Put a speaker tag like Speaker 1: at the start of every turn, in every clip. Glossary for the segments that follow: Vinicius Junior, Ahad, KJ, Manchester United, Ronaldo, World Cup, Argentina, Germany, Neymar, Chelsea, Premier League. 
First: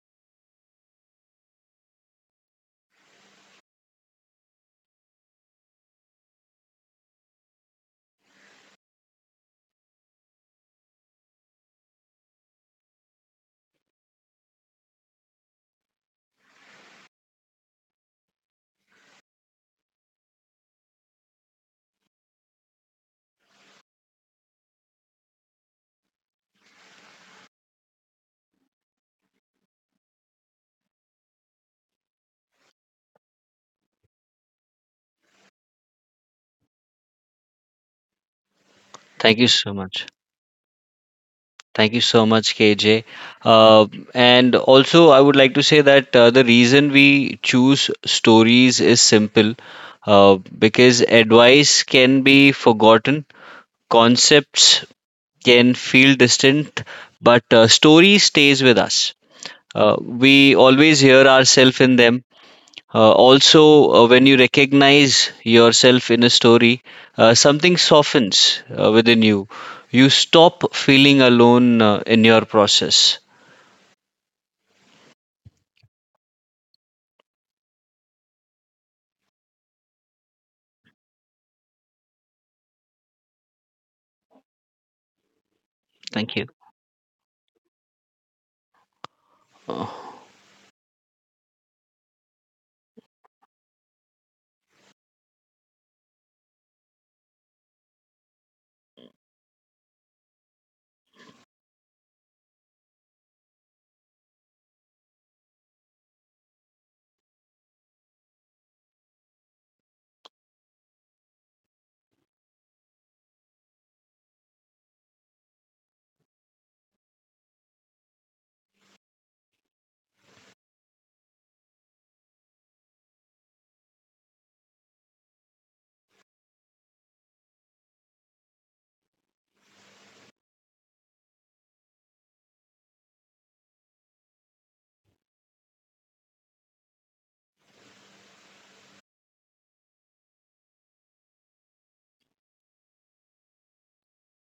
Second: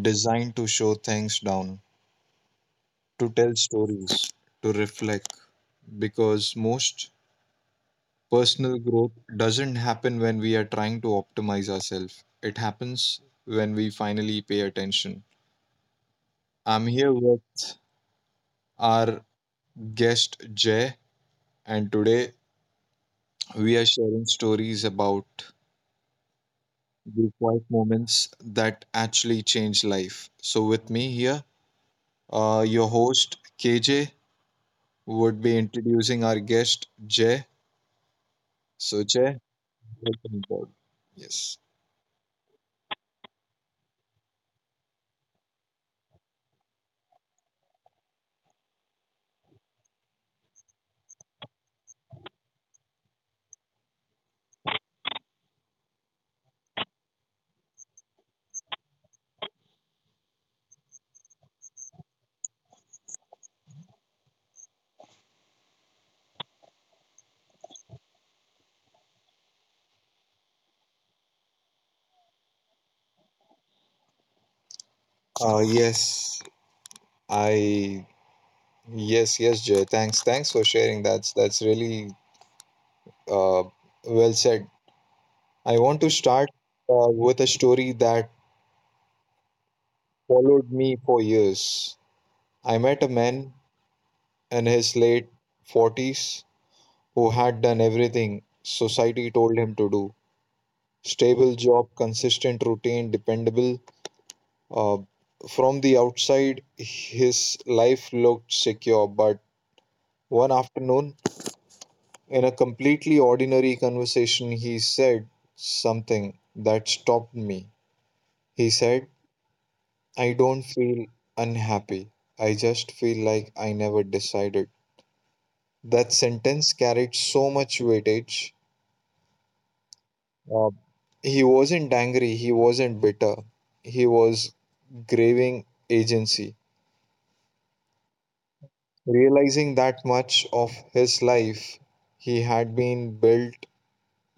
Speaker 1: designed to show things down, to tell stories, to reflect, because most personal growth doesn't happen when we are trying to optimize ourselves. It happens when we finally pay attention. I'm here with our guest Jay. And today we are sharing stories about the quiet moments that actually change life. So, with me here, your host KJ would be introducing our guest Jay. So, Jay,
Speaker 2: Thank you so much.
Speaker 1: welcome aboard. Yes.
Speaker 2: Thank you so much, KJ. Uh, and also, I would like to say that the reason we choose stories is simple, uh, because advice can be forgotten, concepts can feel distant, but story stays with us. Uh, we always hear ourselves in them. Also, when you recognize yourself in a story, something softens within you. You stop feeling alone in your process.
Speaker 1: Yes, I. Yes, yes, Jay. Thanks for sharing. That's really uh, well said. I want to
Speaker 2: Thank you.
Speaker 1: start with a story that
Speaker 2: Uh,
Speaker 1: followed me for years. I met a man in his late 40s who had done everything society told him to do: stable job, consistent routine, dependable. Uh, from the outside, his life looked secure, but one afternoon, in a completely ordinary conversation, he said something that stopped me. He said, I don't feel unhappy. I just feel like I never decided. That sentence carried so much weightage. Uh, he wasn't angry, he wasn't bitter. He was craving agency, realizing that much of his life he had been built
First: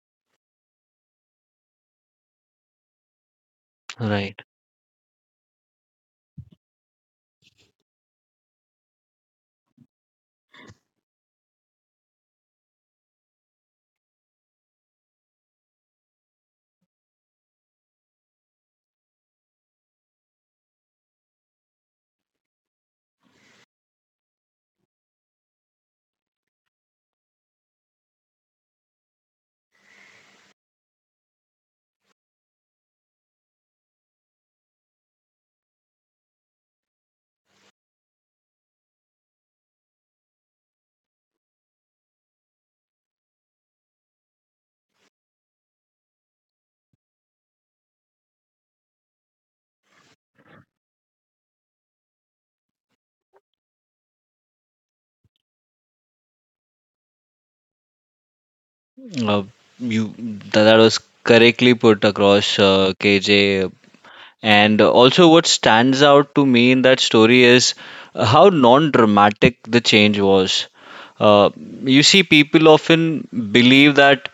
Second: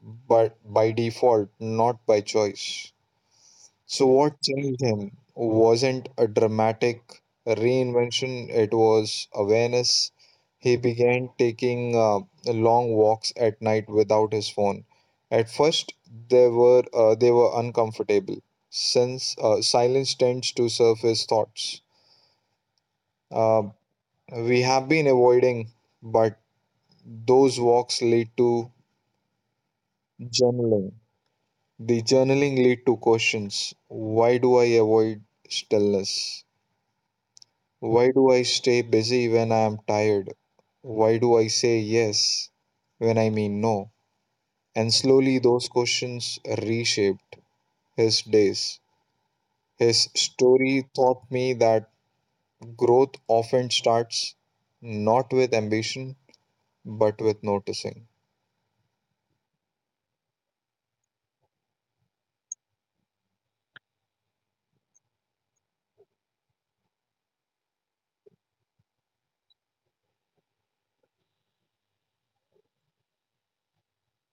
Speaker 1: but by default, not by choice. So,
Speaker 2: right.
Speaker 1: what changed him wasn't a dramatic reinvention, it was awareness. He began taking long walks at night without his phone. At first, they were uncomfortable, since silence tends to surface thoughts. Uh, we have been avoiding, but those walks lead to journaling. The journaling lead to questions. Why do I avoid stillness? Why do I stay busy when I am tired? Why do I say yes when I mean no? And slowly those questions reshaped his days. His story taught me that growth often starts not with ambition but with noticing.
Speaker 2: Uh, that was correctly put across, KJ. And also, what stands out to me in that story is how non-dramatic the change was. Uh, you see, people often believe that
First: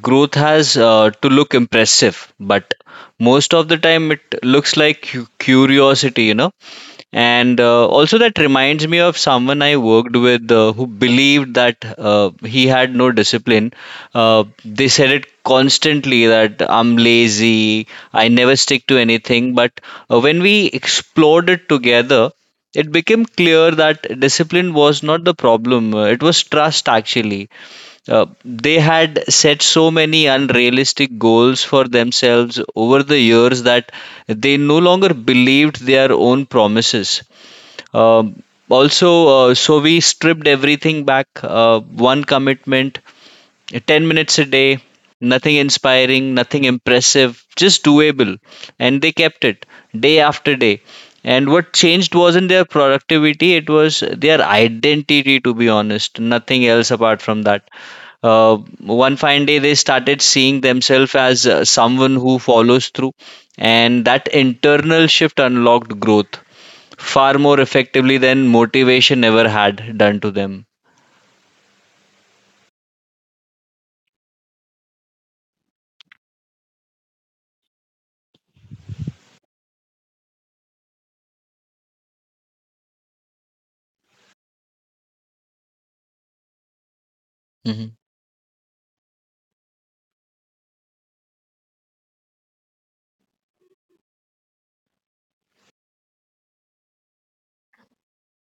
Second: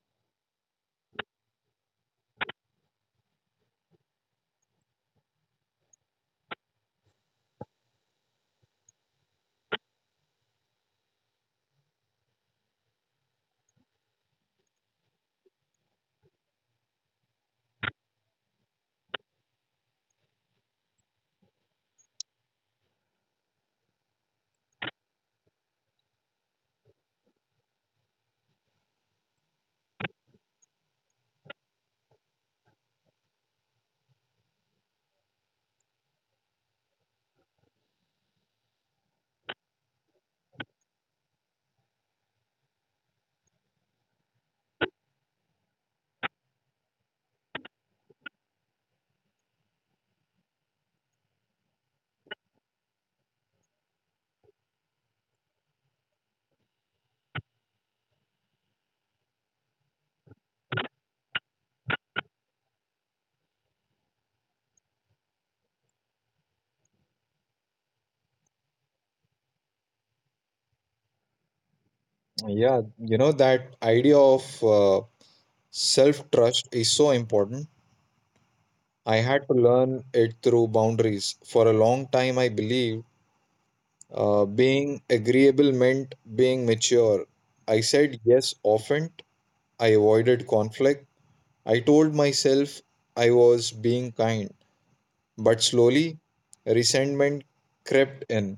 Speaker 2: growth has to look impressive, but most of the time it looks like curiosity, you know. And also that reminds me of someone I worked with, who believed that he had no discipline. Uh, they said it constantly that I'm lazy, I never stick to anything. But when we explored it together, it became clear that discipline was not the problem, it was trust, actually. They had set so many unrealistic goals for themselves over the years that they no longer believed their own promises. Um also, so we stripped everything back, one commitment, 10 minutes a day, nothing inspiring, nothing impressive, just doable. And they kept it day after day. And what changed wasn't their productivity, it was their identity, to be honest. Nothing else apart from that. One fine day, they started seeing themselves as someone who follows through. And that internal shift unlocked growth far more effectively than motivation ever had done to them.
Speaker 1: Yeah, you know, that idea of self trust is so important. I had to learn it through boundaries. For a long time, I believed being agreeable meant being mature. I
Speaker 2: Mhm.
Speaker 1: said yes often. I avoided conflict. I told myself I was being kind. But slowly, resentment crept in.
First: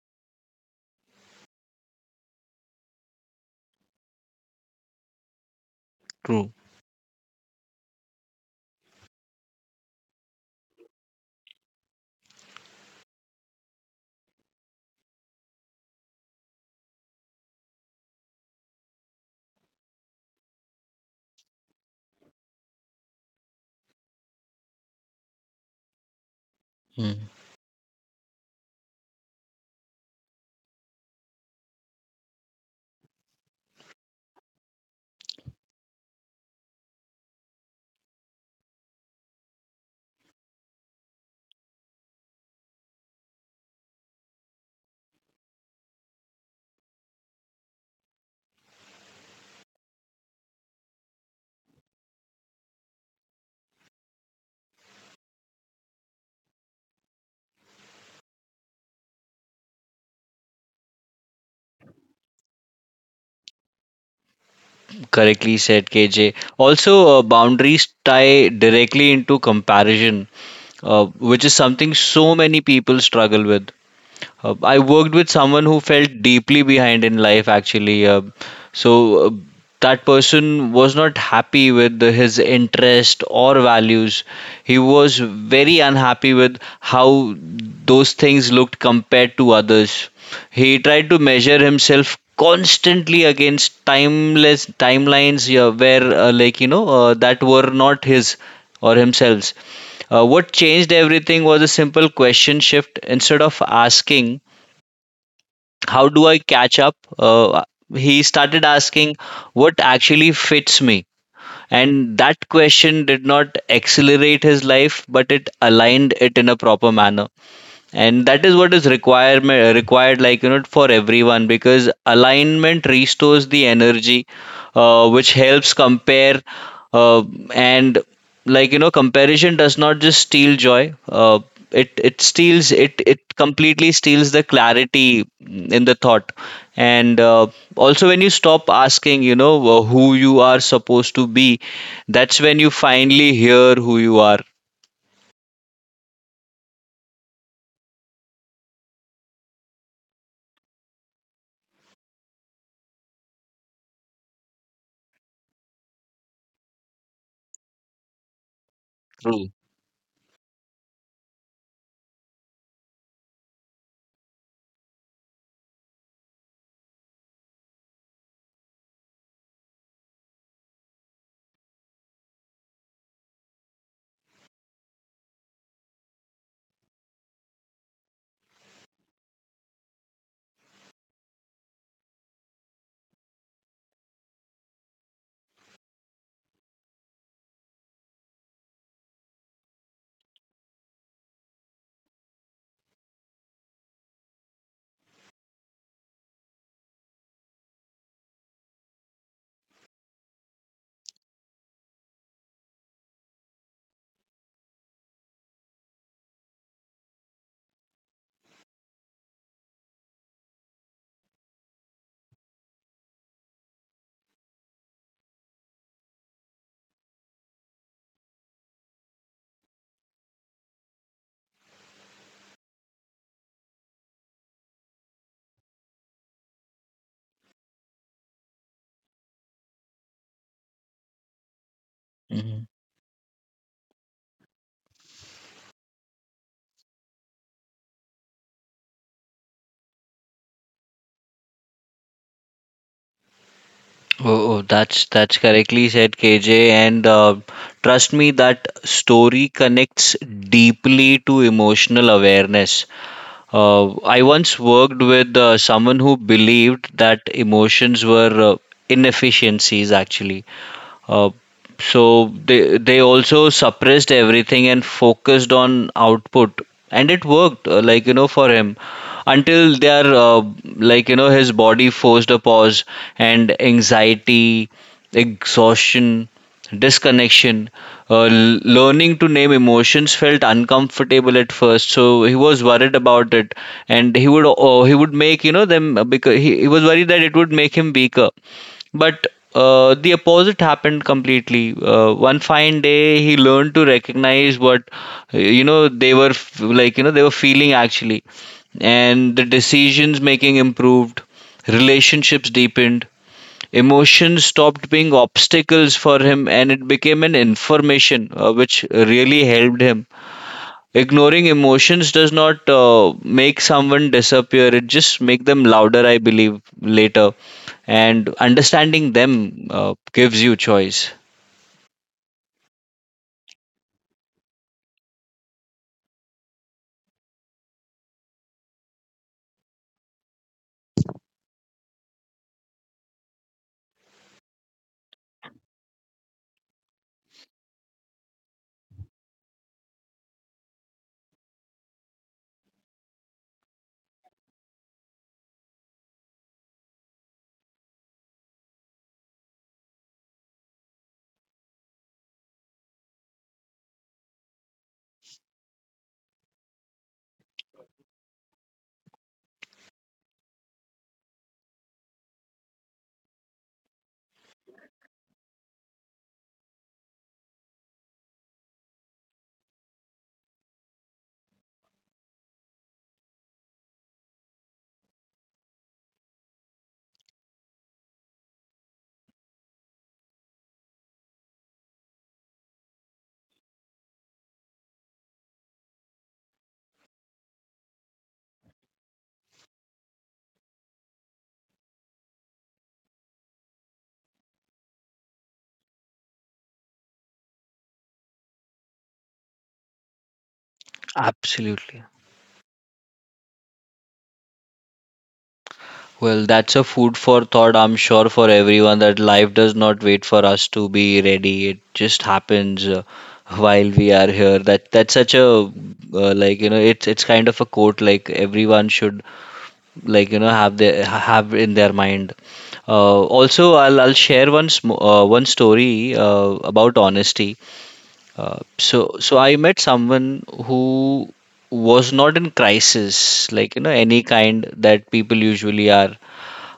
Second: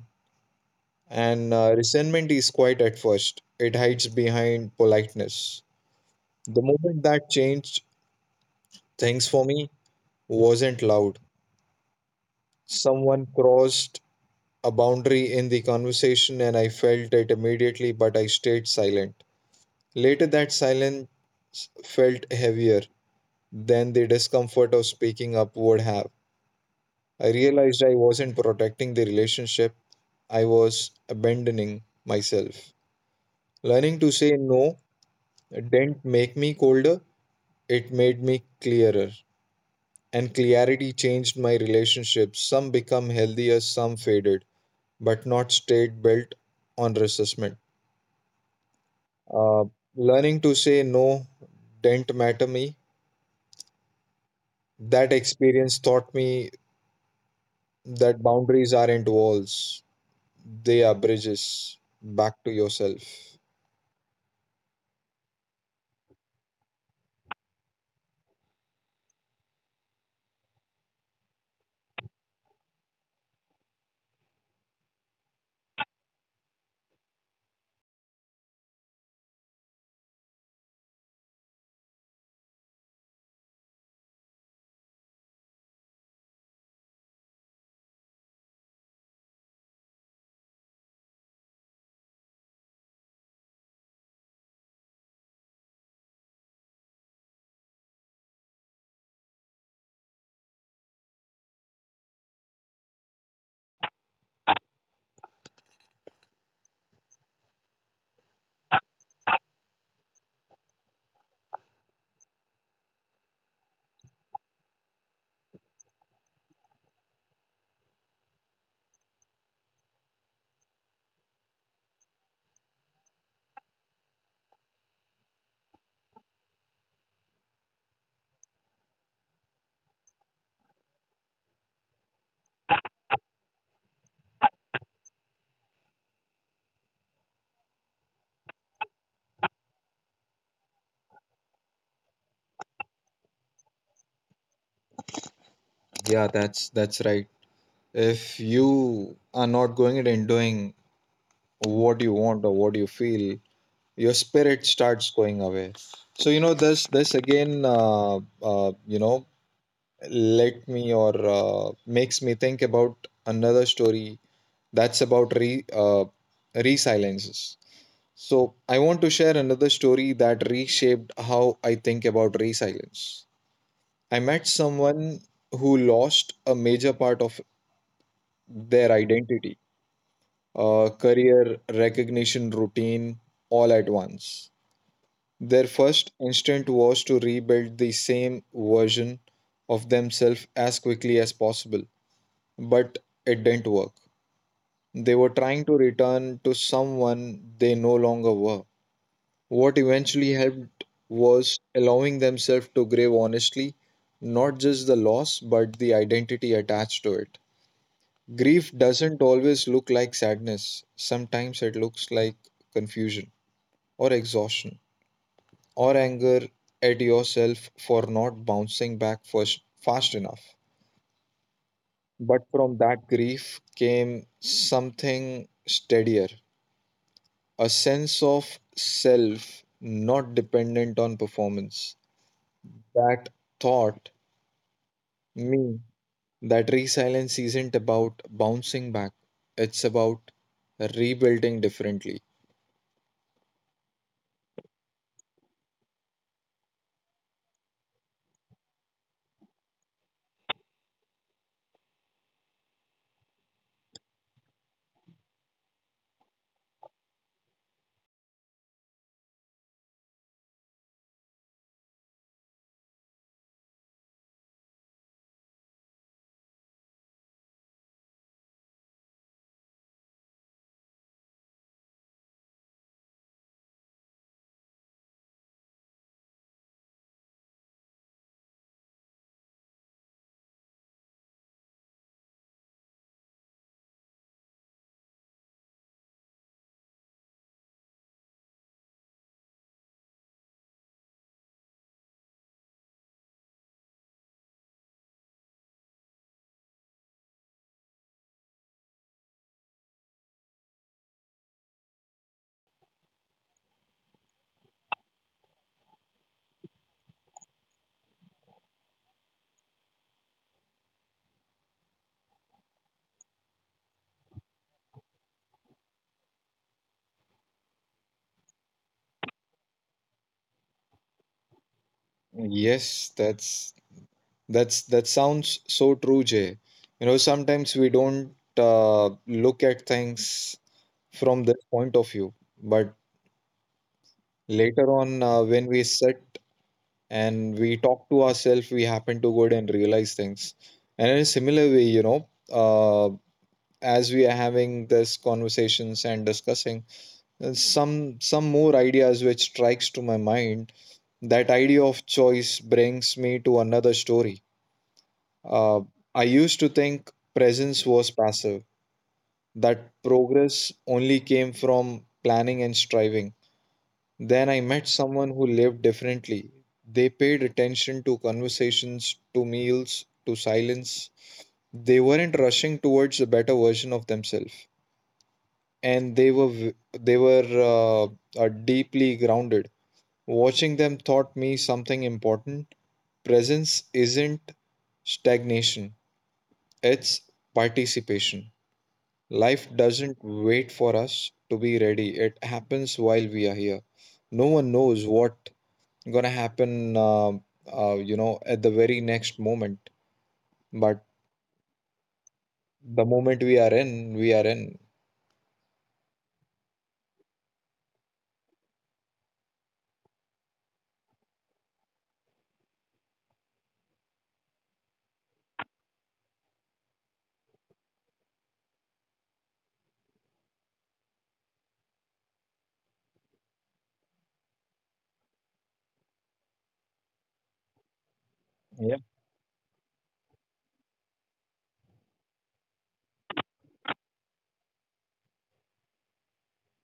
Speaker 1: And resentment is quiet at first, it hides behind politeness.
Speaker 2: True.
Speaker 1: The moment that changed things for me wasn't loud. Someone crossed a boundary in the conversation, and I felt it immediately, but I stayed silent. Later, that silence felt heavier than the discomfort of speaking up would have. I realized I wasn't protecting the relationship, I was abandoning myself. Learning to say no didn't make me colder, it made me clearer. And clarity changed my relationships. Some become healthier, some faded, but not stayed built on resentment. Uh, Learning to say no didn't matter me. That experience taught me that boundaries aren't walls, they are bridges back to yourself.
Speaker 2: Correctly said, KJ. Also, boundaries tie directly into comparison, which is something so many people struggle with. I worked with someone who felt deeply behind in life, actually. So that person was not happy with his interest or values. He was very unhappy with how those things looked compared to others. He tried to measure himself constantly against timeless timelines, yeah, where that were not his or himself. What changed everything was a simple question shift. Instead of asking, how do I catch up? He started asking, what actually fits me? And that question did not accelerate his life, but it aligned it in a proper manner, and that is what is requirement required, for everyone, because alignment restores the energy, which helps compare. Uh, and like you know comparison does not just steal joy, it steals it, completely steals the clarity in the thought. And also when you stop asking, you know, who you are supposed to be, that's when you finally hear who you are.
Speaker 1: Yeah, that's right. If you are not going and doing what you want or what you feel, your spirit starts going away. So you know this again uh, you know
Speaker 2: True.
Speaker 1: let me or makes me think about another story that's about re resiliences. So, I want to share another story that reshaped how I think about resilience. I met someone who lost a major part of their identity, career, recognition, routine, all at once. Their first instinct was to rebuild the same version of themselves as quickly as possible, but it didn't work. They were trying to return to someone they no longer were. What eventually helped was allowing themselves to grieve honestly, not just the loss, but the identity attached to it. Grief doesn't always look like sadness, sometimes it looks like confusion, or exhaustion, or anger at yourself for not bouncing back first, fast enough. But from that grief came something steadier, a sense of self not dependent on performance. That thought me, that resilience isn't about bouncing back, it's about rebuilding differently.
Speaker 2: Oh, oh, that's correctly said, KJ. And trust me, that story connects deeply to emotional awareness. I once worked with someone who believed that emotions were inefficiencies, actually. Uh, so they also suppressed everything and focused on output, and it worked, like you know, for him, until their his body forced a pause, and anxiety, exhaustion, disconnection. Learning to name emotions felt uncomfortable at first, so he was worried about it, and he would make you know them, because he was worried that it would make him weaker. But the opposite happened completely. One fine day, he learned to recognize what you know they were f- like. You know they were feeling, actually, and the decisions making improved, relationships deepened, emotions stopped being obstacles for him, and it became an information, which really helped him. Ignoring emotions does not make someone disappear. It just make them louder, I believe, later. And understanding them gives you choice.
Speaker 1: Yes, that's that sounds so true, Jay. You know, sometimes we don't look at things from this point of view, but later on, when we sit and we talk to ourselves, we happen to go and realize things. And in a similar way, you know, uh, as we are having this conversations and discussing some more ideas which strikes to my mind, that idea of choice brings me to another story. uh, I used to think presence was passive, that progress only came from planning and striving. Then I met someone who lived differently. They paid attention to conversations, to meals, to silence. They weren't rushing towards a better version of themselves, and they were deeply grounded. Watching them taught me something important. Presence isn't stagnation, it's participation. Life doesn't wait for us to be ready, it happens while we are here. No one knows what gonna happen, you know, at the very next moment. But
Speaker 2: Absolutely.
Speaker 1: the moment we are in, we are in.
Speaker 2: Well, that's a food for thought, I'm sure, for everyone, that life does not wait for us to be ready. It just happens while we are here. That that's such a it's kind of a quote like everyone should have their have in their mind. Also, I'll share one one story about honesty. Uh,
Speaker 1: Yeah,
Speaker 2: so so I met someone who was not in crisis, like you know, any kind that people usually are.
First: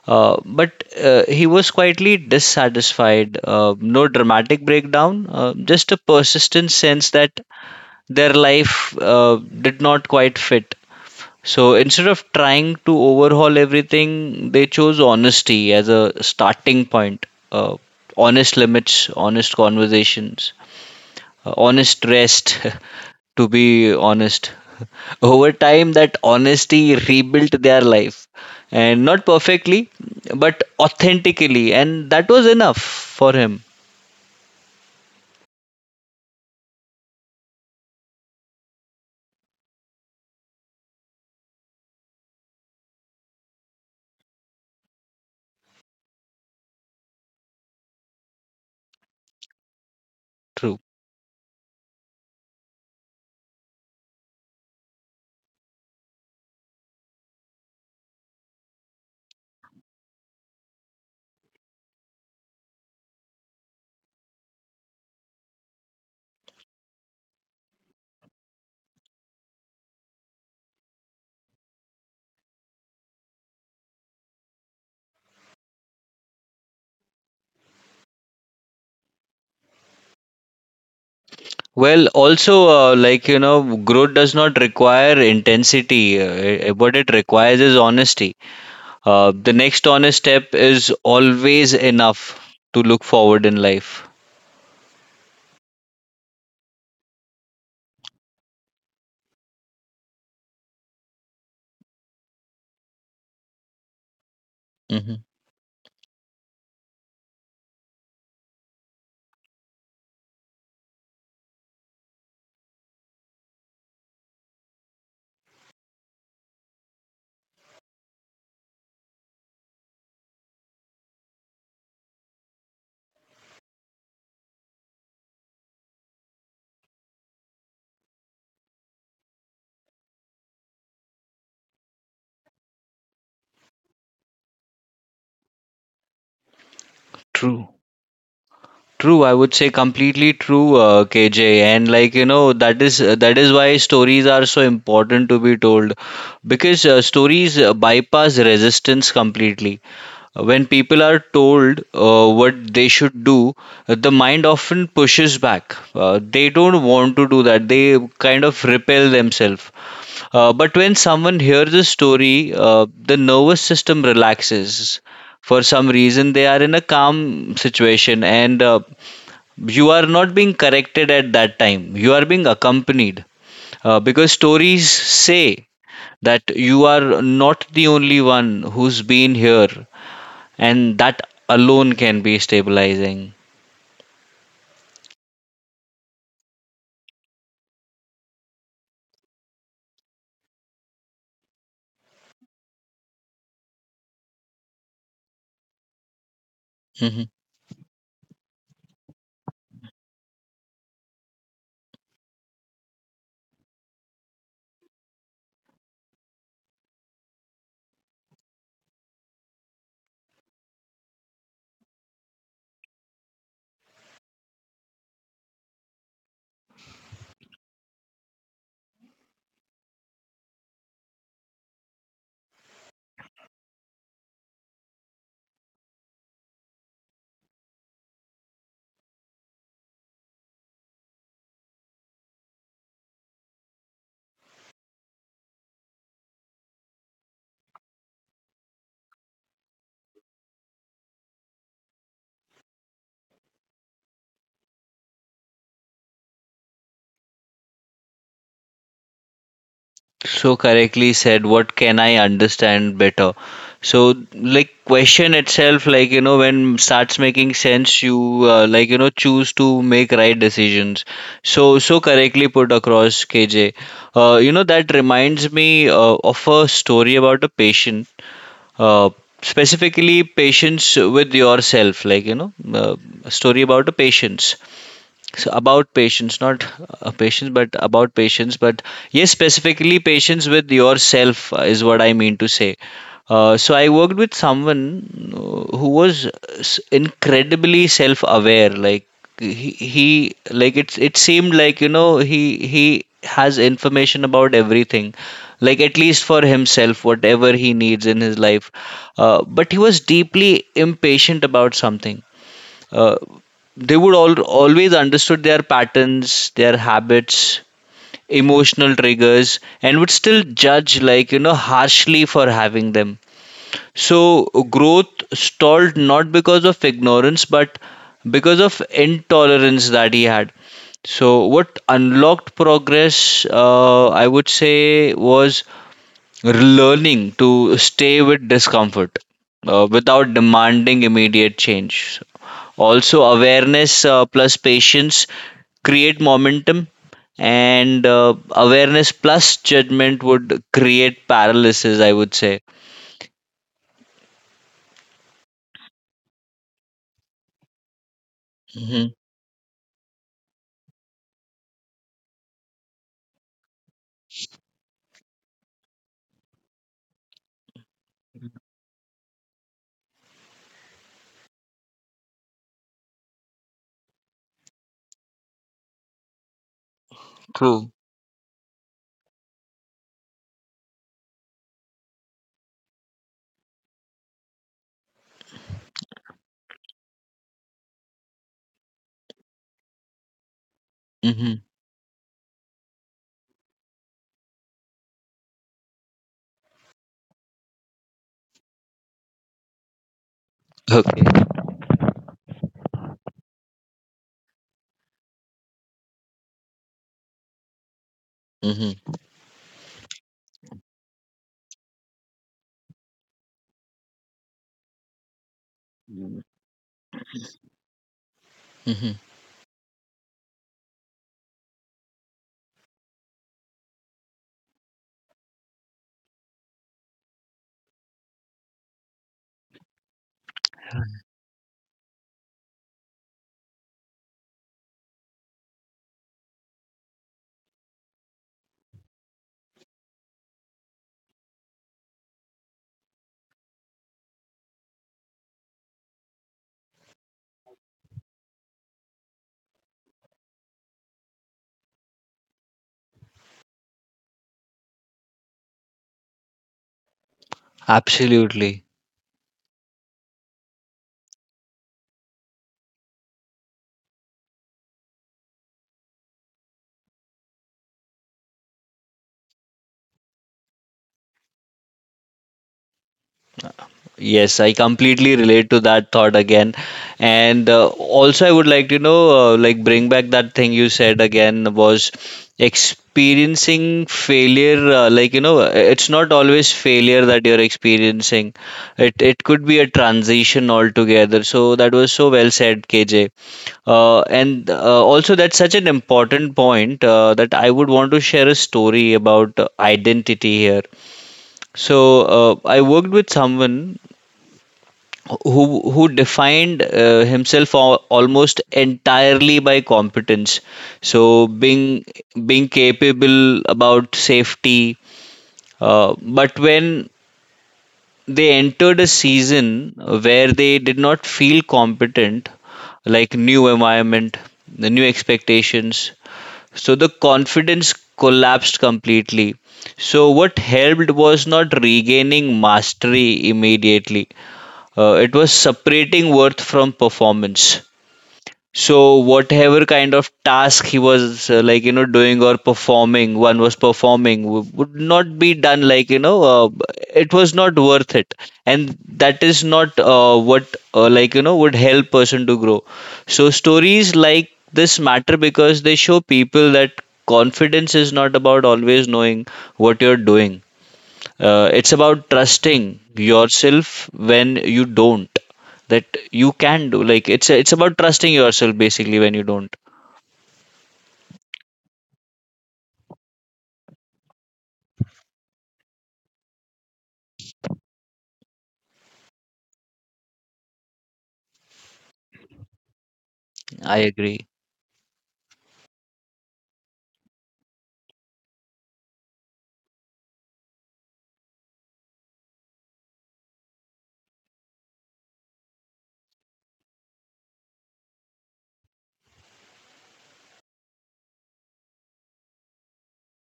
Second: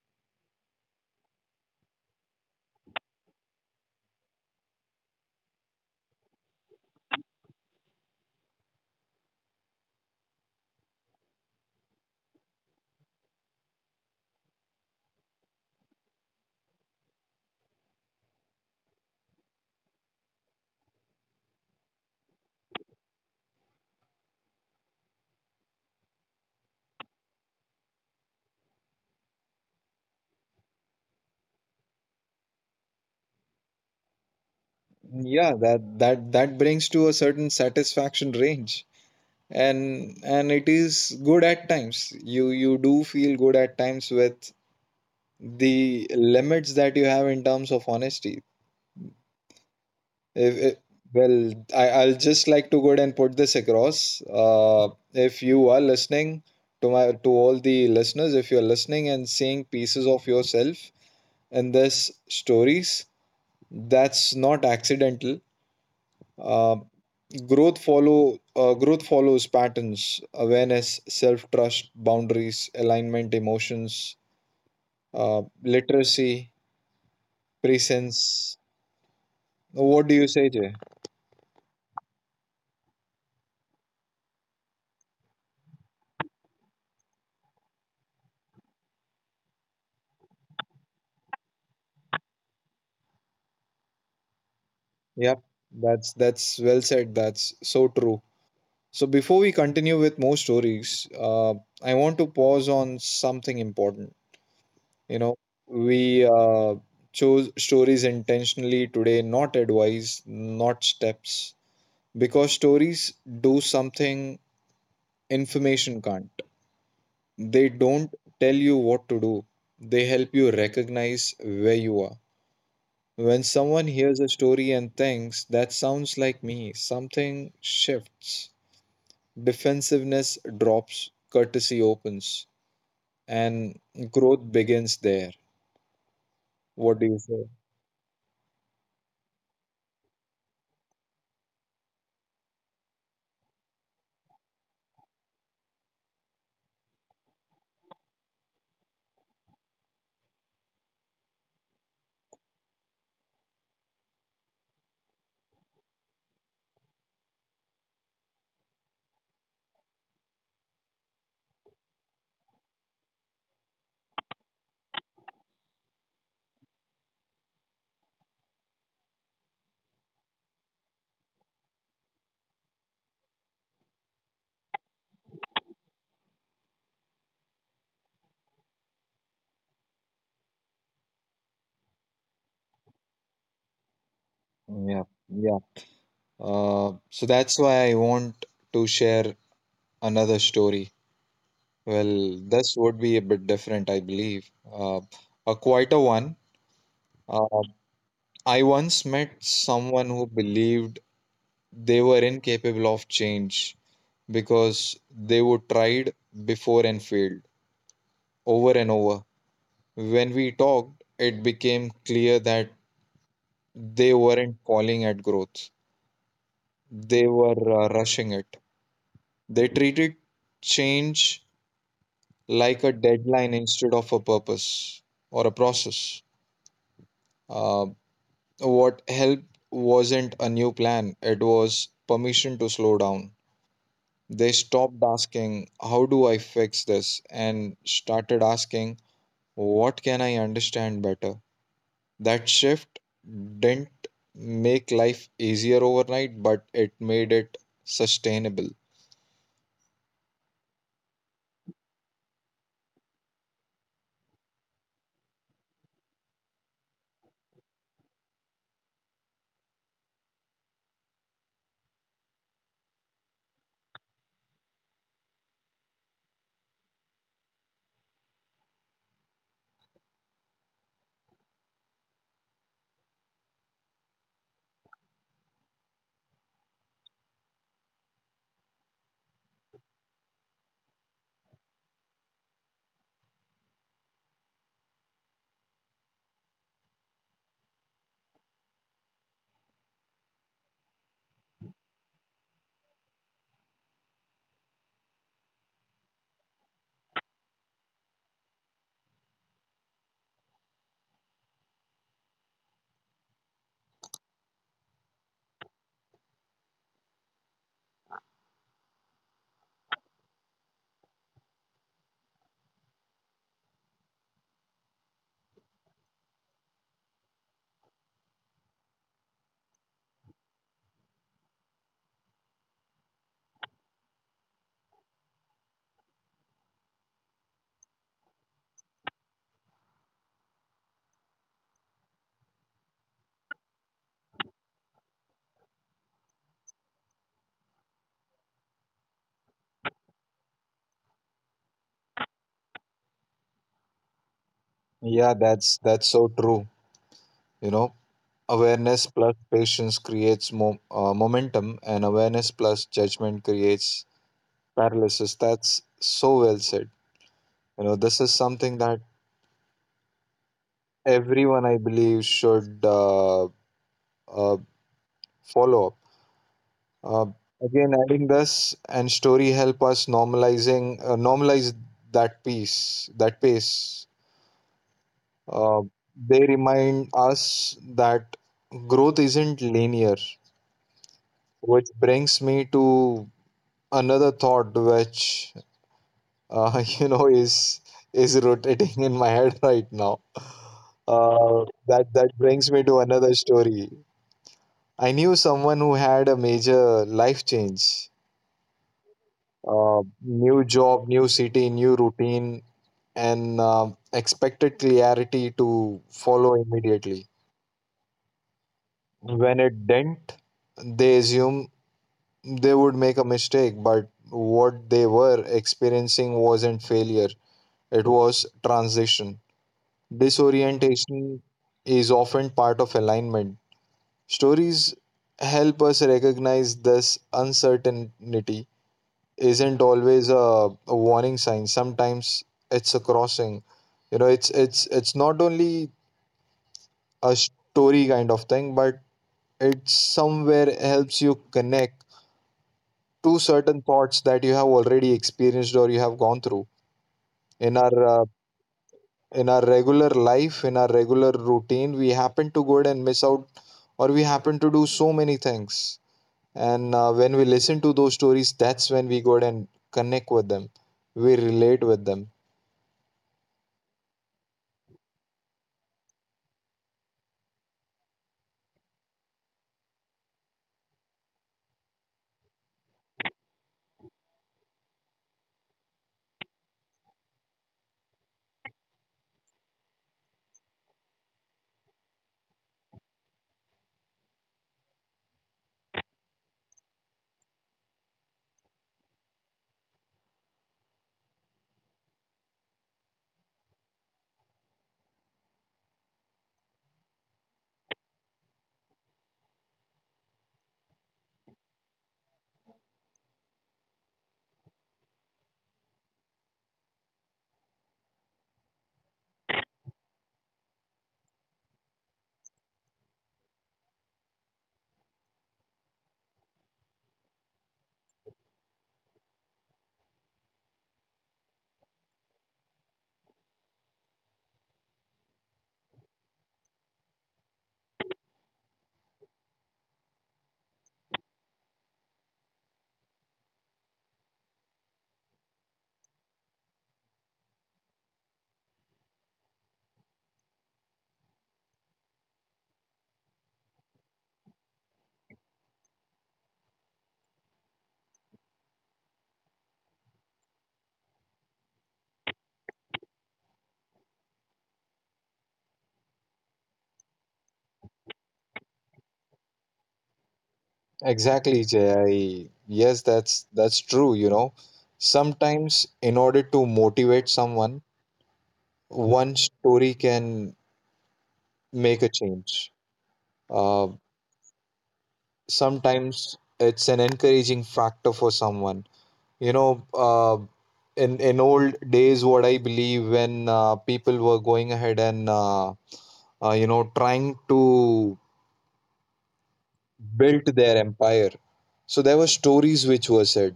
Speaker 2: But he was quietly dissatisfied. No dramatic breakdown, just a persistent sense that their life did not quite fit. So instead of trying to overhaul everything, they chose honesty as a starting point. Uh, honest limits, honest conversations, honest rest, to be honest. Over time, that honesty rebuilt their life. And not perfectly, but authentically. And that was enough for him.
Speaker 1: yeah. That that that brings to a certain satisfaction range. And it is good at times, you do feel good at times with the limits that you have in terms of honesty. if, if-
Speaker 2: True.
Speaker 1: well, I'll just like to go ahead and put this across. If you are listening to my, to all the listeners, if you're listening and seeing pieces of yourself in this stories, that's not accidental. Um, Growth follow growth follows patterns: awareness, self trust, boundaries, alignment, emotions, literacy, presence. What do you say, Jay?
Speaker 2: Well, also, growth does not require intensity. What it requires is honesty. The next honest step is always enough to look forward in life.
Speaker 1: Yep, that's well said, that's so true. So before we continue with more stories, I want to pause on something important. You
Speaker 2: Hmm.
Speaker 1: know, we chose stories intentionally today, not advice, not steps, because stories do something information can't. They don't tell you what to do, they help you recognize where you are. When someone hears a story and thinks, that sounds like me, something shifts. Defensiveness drops, courtesy opens, and growth begins there. What do you say?
Speaker 2: True. True, I would say completely true, KJ. And like you know, that is why stories are so important to be told, because stories bypass resistance completely. When people are told what they should do, the mind often pushes back. They don't want to do that. They kind of repel themselves. But when someone hears the story, the nervous system relaxes. For some reason, they are in a calm situation, and you are not being corrected at that time. You are being accompanied, because stories say that you are not the only one who's been here, and that alone can be stabilizing.
Speaker 1: Yeah, yeah. So that's why I want to share another story. Well, this would be a bit different, I believe. A quieter one.
Speaker 2: Mm-hmm.
Speaker 1: Uh, I once met someone who believed they were incapable of change because they were tried before and failed over and over. When we talked, it became clear that they weren't calling at growth, they were rushing it. They treated change like a deadline instead of a purpose or a process. Um, What helped wasn't a new plan, it was permission to slow down. They stopped asking, How do I fix this? And started asking, What can I understand better? That shift didn't make life easier overnight, but it made it sustainable.
Speaker 2: So correctly said, what can I understand better? So like question itself, like you know, when starts making sense, you like you know choose to make right decisions. So so correctly put across, KJ. You know, that reminds me of a story about a patient, uh, specifically patience with yourself, like you know, a story about a patience, so about patience not patience but about patience, but yes, specifically patience with yourself is what I mean to say. So I worked with someone, who was incredibly self aware, like it seemed like you know he has information about everything, like at least for himself, whatever he needs in his life. But he was deeply impatient about something. Uh, they would always understood their patterns, their habits, emotional triggers, and would still judge, like you know, harshly for having them. So growth stalled, not because of ignorance, but because of intolerance that he had. So what unlocked progress, I would say, was learning to stay with discomfort without demanding immediate change. Also, awareness plus patience create momentum, and awareness plus judgment would create paralysis, I would say.
Speaker 1: Yeah, that's so true. You know,
Speaker 2: Hmm.
Speaker 1: awareness plus patience creates momentum, and awareness plus judgment creates paralysis. That's so well said. You know this is something that everyone I believe should uh, follow up, uh,
Speaker 2: True.
Speaker 1: again adding this, and story help us normalizing normalize that piece, that pace. uh, they remind us that growth isn't linear,
Speaker 2: Hmm.
Speaker 1: which brings me to another thought which, you know, is rotating in my head right now.
Speaker 2: Okay.
Speaker 1: uh, that that brings me to another story. I knew someone who had a major life change,
Speaker 2: Hmm.
Speaker 1: new job, new city, new routine, and expected clarity to
Speaker 2: Mm.
Speaker 1: follow immediately.
Speaker 2: Hmm.
Speaker 1: When it didn't, they assumed they would make a mistake, but what they were experiencing wasn't failure, it was transition. Disorientation is often part of alignment. Stories help us recognize this uncertainty isn't always a warning sign. Sometimes it's a crossing. You know, it's not only a story kind of thing, but it somewhere helps you connect to certain thoughts that you have already experienced or you have gone through in our uh,
Speaker 2: Absolutely.
Speaker 1: in our regular life, in our regular routine. We happen to go ahead and miss out, or we happen to do so many things. And when we listen to those stories, that's when we go ahead and connect with them. We relate with them.
Speaker 2: Yes, I completely relate to that thought again. And also, I would like to know, like, bring back that thing you said again was experiencing failure. It's not always failure that you're experiencing. It could be a transition altogether. So that was so well said, KJ. And also, that's such an important point that I would want to share a story about identity here. So I worked with someone who who defined himself almost entirely by competence, so being being capable about safety. Uh, but when they entered a season where they did not feel competent, like new environment, the new expectations, so the confidence collapsed completely. So what helped was not regaining mastery immediately, it was separating worth from performance. So whatever kind of task he was doing or performing, one was performing would not be done, like you know, it was not worth it, and that is not what would help person to grow. So stories like this matter because they show people that confidence is not about always knowing what you're doing, it's about trusting yourself when you don't, that you can do, like it's about trusting yourself basically when you don't.
Speaker 1: Exactly, Jay. Yes, that's true, you know. Sometimes in order to motivate someone, one story can make a change. Uh,
Speaker 2: I agree.
Speaker 1: Sometimes it's an encouraging factor for someone. You know, uh, in old days, what I believe, when people were going ahead and you know trying to build their empire, so there were stories which were said.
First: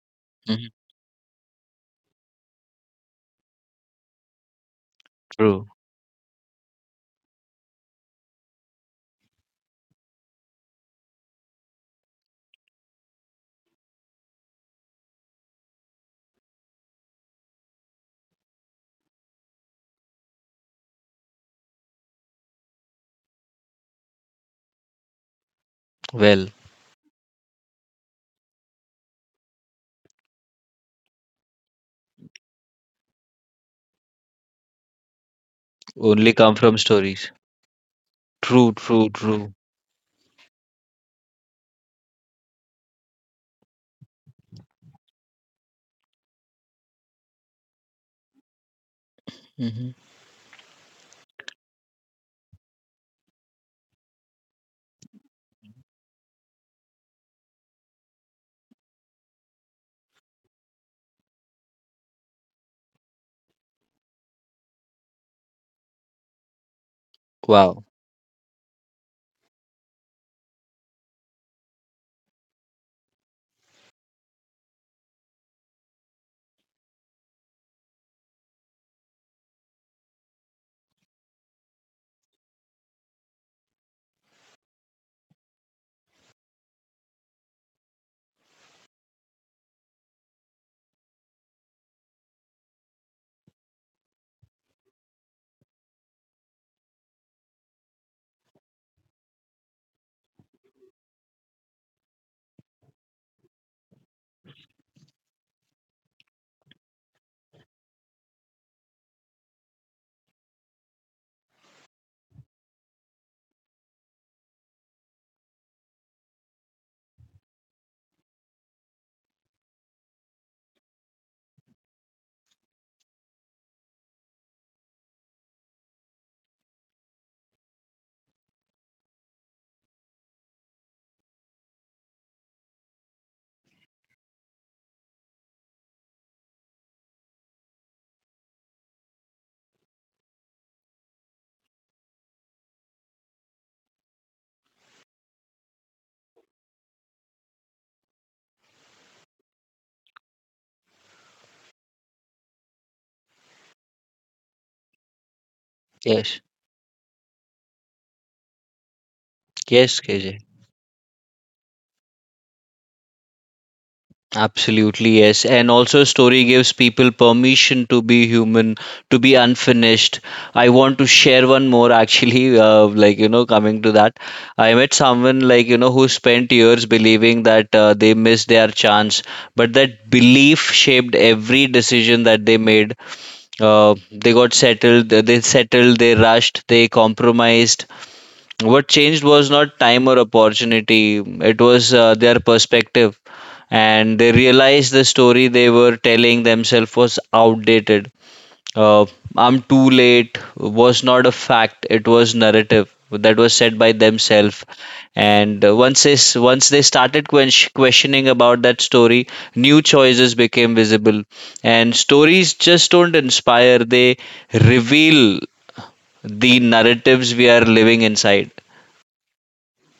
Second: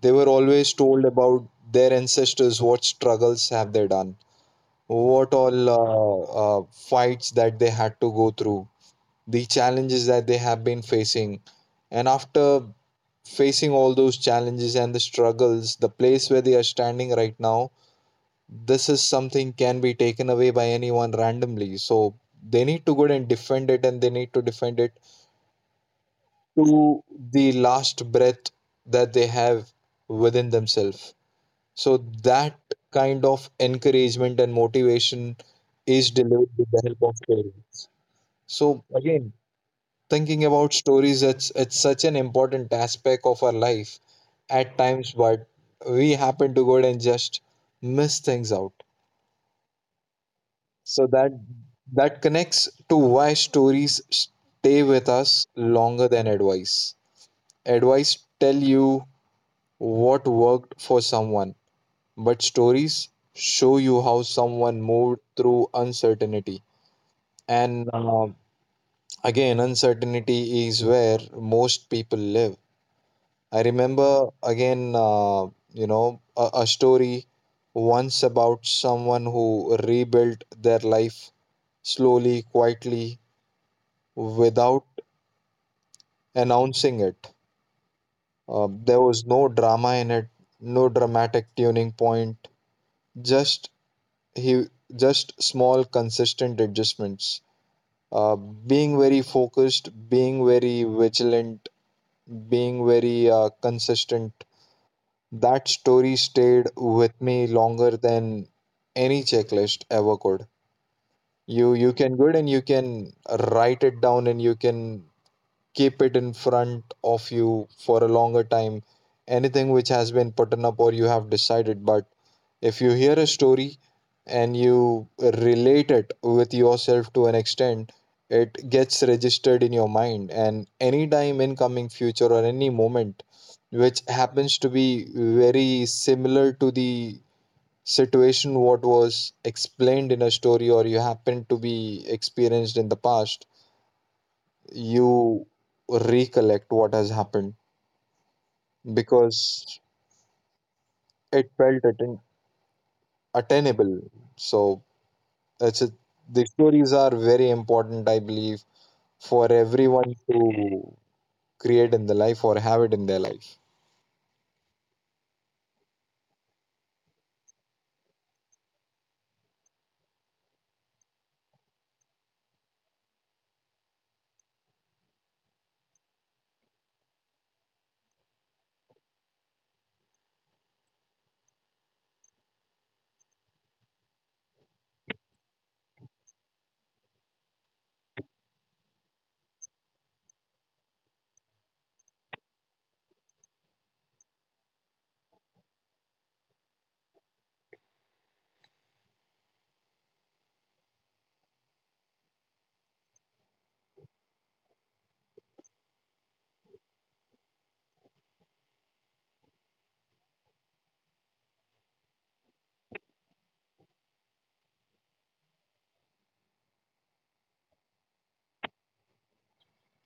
Speaker 1: They were
Speaker 2: Hmm.
Speaker 1: always told about their ancestors, what struggles have they done, what
Speaker 2: True.
Speaker 1: all fights that they had to go through, the challenges that they have been facing. And after facing all those challenges and the struggles, the place where they are standing right now, this is something can be taken away by anyone randomly. So they need to go and defend it and they need to defend it
Speaker 2: Well,
Speaker 1: to the last breath that they have within themselves. So that kind of encouragement and motivation is
Speaker 2: only
Speaker 1: delivered
Speaker 2: come
Speaker 1: with
Speaker 2: from
Speaker 1: the help of
Speaker 2: stories.
Speaker 1: stories.
Speaker 2: True,
Speaker 1: So
Speaker 2: true,
Speaker 1: again,
Speaker 2: true.
Speaker 1: thinking about stories, it's such an important aspect of our life at times, but we happen to go and just miss things out.
Speaker 2: Hmm.
Speaker 1: So that connects to why stories stay with us longer than advice. Advice tell you what worked for someone, but stories show you how someone moved through uncertainty.
Speaker 2: Wow.
Speaker 1: And Again, uncertainty is where most people live. I remember again, a story once about someone who rebuilt their life slowly, quietly, without announcing it. There was no drama in it, no dramatic tuning point, just he just small consistent adjustments, being very focused, being very vigilant, being very consistent. That story stayed with me longer than any checklist ever could. You can good and you can write it down and you can keep it in front of you for a longer time. Anything which has been put up or you have decided, but if you hear a story and you relate it with yourself to an extent, it gets registered in your mind. And any time in coming future or any moment which happens to be very similar to the situation what was explained in a story or you happen to be experienced in the past, you recollect what has happened because it felt atten- attainable. So that's it.
Speaker 2: Yes.
Speaker 1: The stories are very important, I believe, for
Speaker 2: Yes,
Speaker 1: everyone
Speaker 2: KJ.
Speaker 1: to create in the life or have it in their life.
Speaker 2: Absolutely, yes. And also, story gives people permission to be human, to be unfinished. I want to share one more, actually, coming to that. I met someone, like, you know, who spent years believing that they missed their chance, but that belief shaped every decision that they made. They got settled, they rushed, they compromised. What changed was not time or opportunity, it was their perspective, and they realized the story they were telling themselves was outdated. uh, I'm too late was not a fact, it was narrative that was said by themselves. And once once they started questioning about that story, new choices became visible. And stories just don't inspire, they reveal the narratives we are living inside.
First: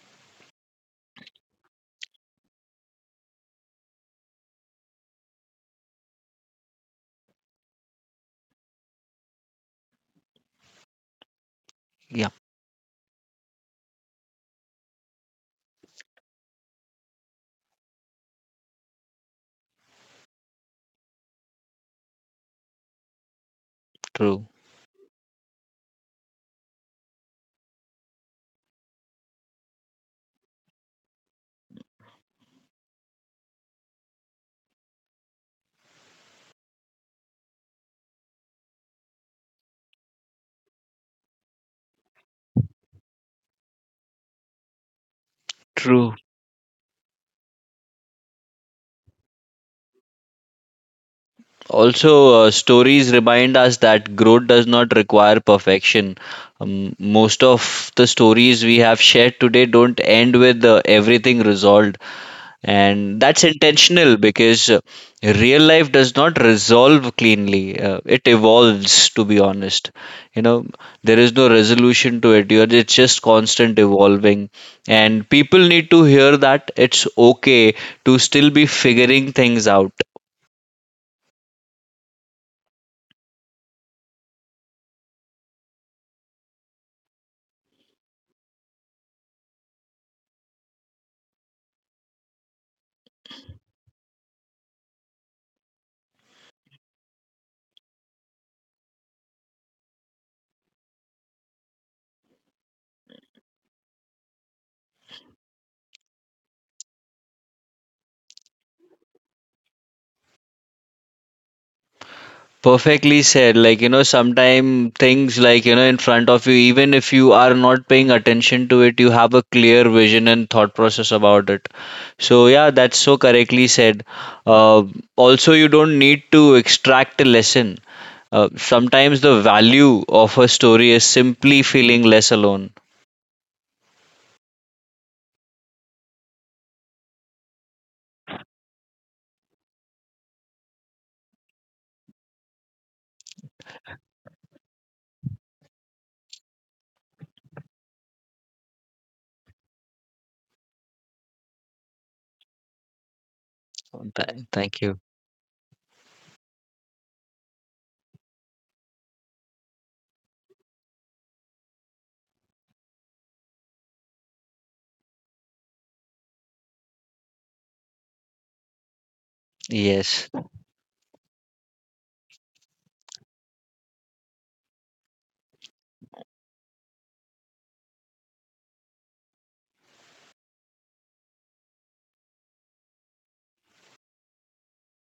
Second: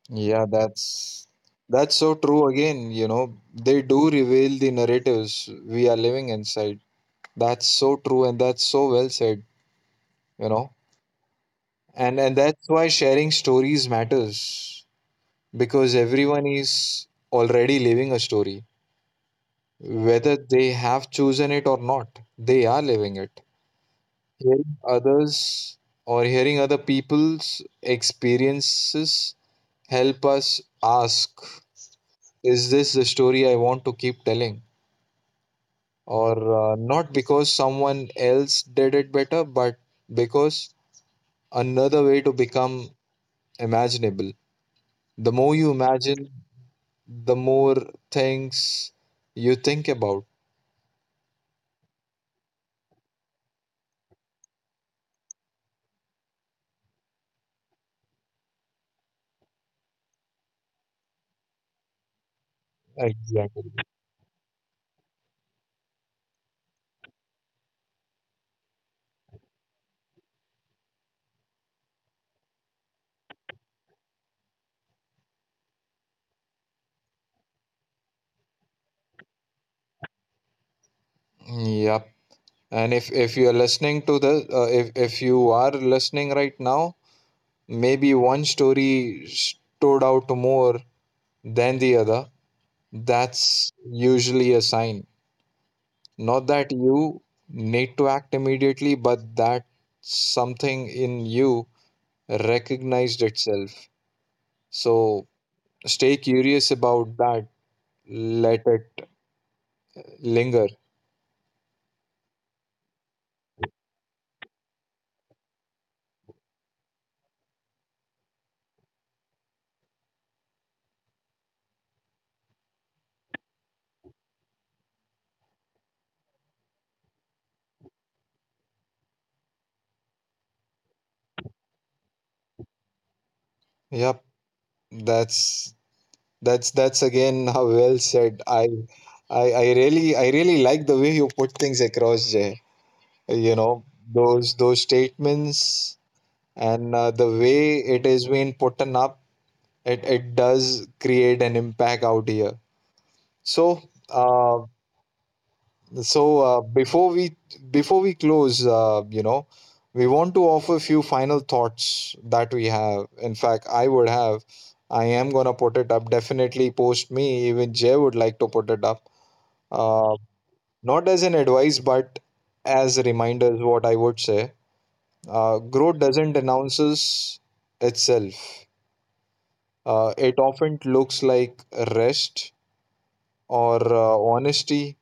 Speaker 1: Yeah, that's so true. Again, you know, they do reveal the narratives we are living inside. That's so true, and that's so well said. You know, and
Speaker 2: Yeah.
Speaker 1: and that's why sharing stories matters because everyone is already living a story, whether they have chosen it or not. They are living it.
Speaker 2: True.
Speaker 1: Hearing others or hearing other people's experiences help us ask, is this the story I want to keep telling? Or not because someone else did it better, but because another way to become imaginable. The more you
Speaker 2: True.
Speaker 1: imagine, the more things you think about.
Speaker 2: Also, stories remind us that growth does not require perfection. Most of the stories we have shared today don't end with everything resolved, and that's
Speaker 1: Exactly.
Speaker 2: intentional because real life does not resolve cleanly. It evolves, to be honest. You know, there is no resolution to it. You're, it's just constant evolving, and people need to hear that it's okay to still be figuring things out.
Speaker 1: Yep. And if you are listening to the uh, if you are listening right now, maybe one story stood out more than the other. That's usually a sign. Not that you need to act immediately, but that something in you recognized itself. So stay curious about that. Let it linger.
Speaker 2: Perfectly said. Like, you know, sometimes things like, you know, in front of you, even if you are not paying attention to it, you have a clear vision and thought process about it. So, yeah, that's so correctly said. Uh, also, you don't need to extract a lesson. Sometimes the value of a story is simply feeling less alone.
Speaker 1: Yep, that's that's again how well said. I really I really like the way you put things across, Jay. You know, those statements, and the way it is being put up, it does create an impact out here. So
Speaker 2: Th-
Speaker 1: uh,
Speaker 2: Thank you.
Speaker 1: so uh, before we before we close, you know, we want to offer a few final thoughts that we have. In fact, I would have, I am going to put it up definitely post me. Even Jay would like to put it up, uh,
Speaker 2: Yes.
Speaker 1: not as an advice but as reminders, what I would say. Growth doesn't announces itself. It often looks like rest or honesty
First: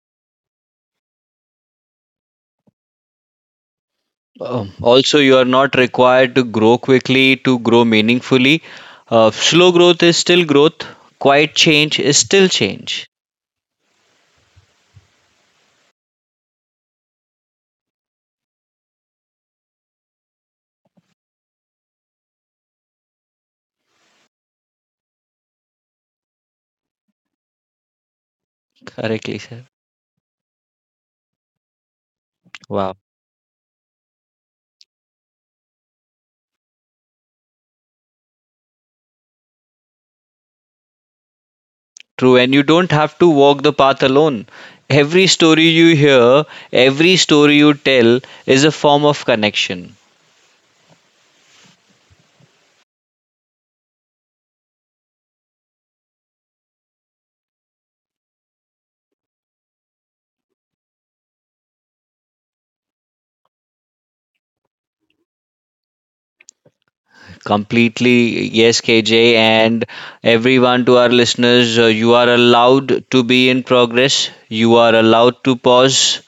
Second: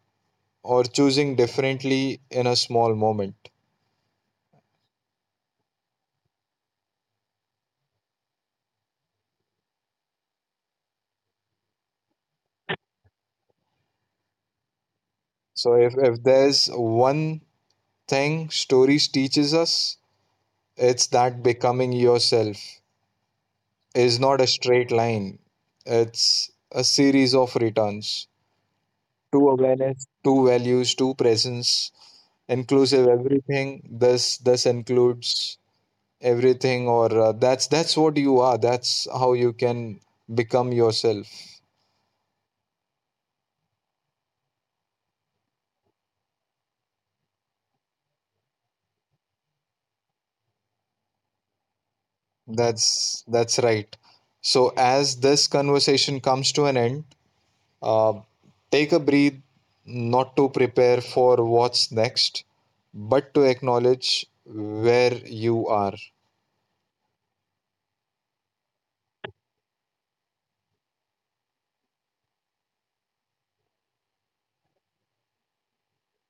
Speaker 1: or choosing differently in a small moment.
Speaker 2: Also, you are not required to grow quickly to grow meaningfully. Slow growth is still growth. Quiet change is still change.
Speaker 1: So, if there's one thing stories teaches us, it's that becoming yourself is not a straight line. It's a series of returns.
Speaker 2: Correctly
Speaker 1: Two
Speaker 2: said.
Speaker 1: awareness, two values, two presence,
Speaker 2: Wow.
Speaker 1: inclusive everything. This includes everything, or that's what you are, that's how you can become yourself.
Speaker 2: True. And you don't have to walk the path alone. Every story you hear, every story you tell is a form of connection.
Speaker 1: That's right. So as this conversation comes to an end, uh, take a breath, not to prepare for what's next but to acknowledge where you are.
Speaker 2: Completely, yes, KJ, and everyone, to our listeners, you are allowed to be in progress. You are allowed to pause.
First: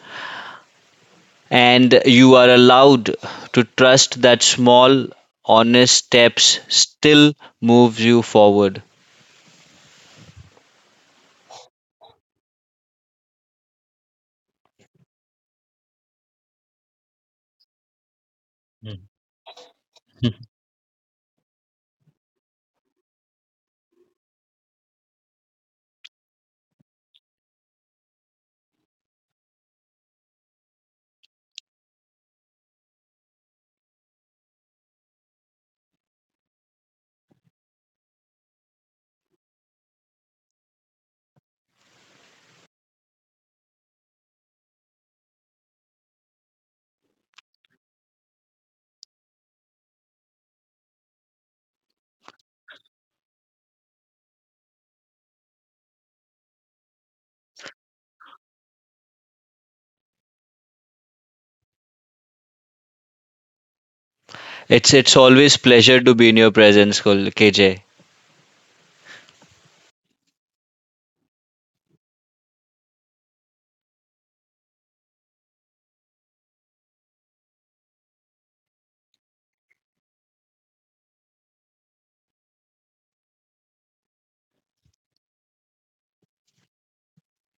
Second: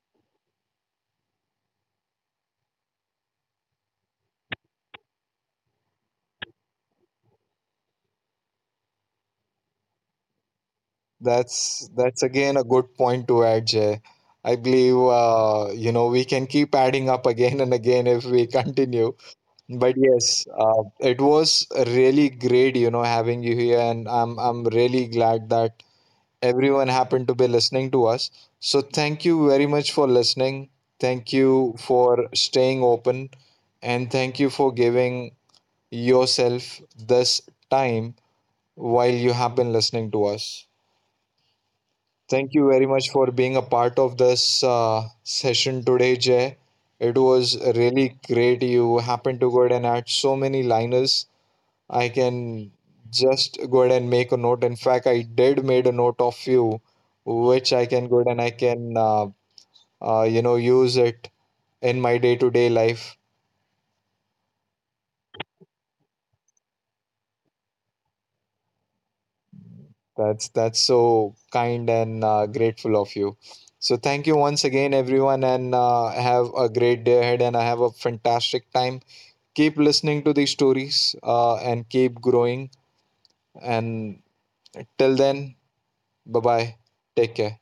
Speaker 2: And you are allowed to trust that small, honest steps still moves you forward.
Speaker 1: That's again a good point to add, Jay. I believe, you know, we can keep adding up again and again if we continue. But yes, it was really great, you know, having you here, and I'm really glad that everyone happened to be listening to us. So thank you very much for listening. Thank you for staying open, and thank you for giving yourself this time while you have been listening to us. Thank you very much for being a part of this session today, Jay. It was really great. You happened to go ahead and add so many liners. I can just go ahead and make a note. In fact, I did made a note of you, which I can go ahead and I can you know use it in my day-to-day life.
Speaker 2: It's always pleasure to be in your presence, Kul- KJ.
Speaker 1: That's so kind and grateful of you. So thank you once again, everyone, and have a great day ahead. And I have a fantastic time. Keep listening to these stories and keep growing. And till then, bye bye. Take care.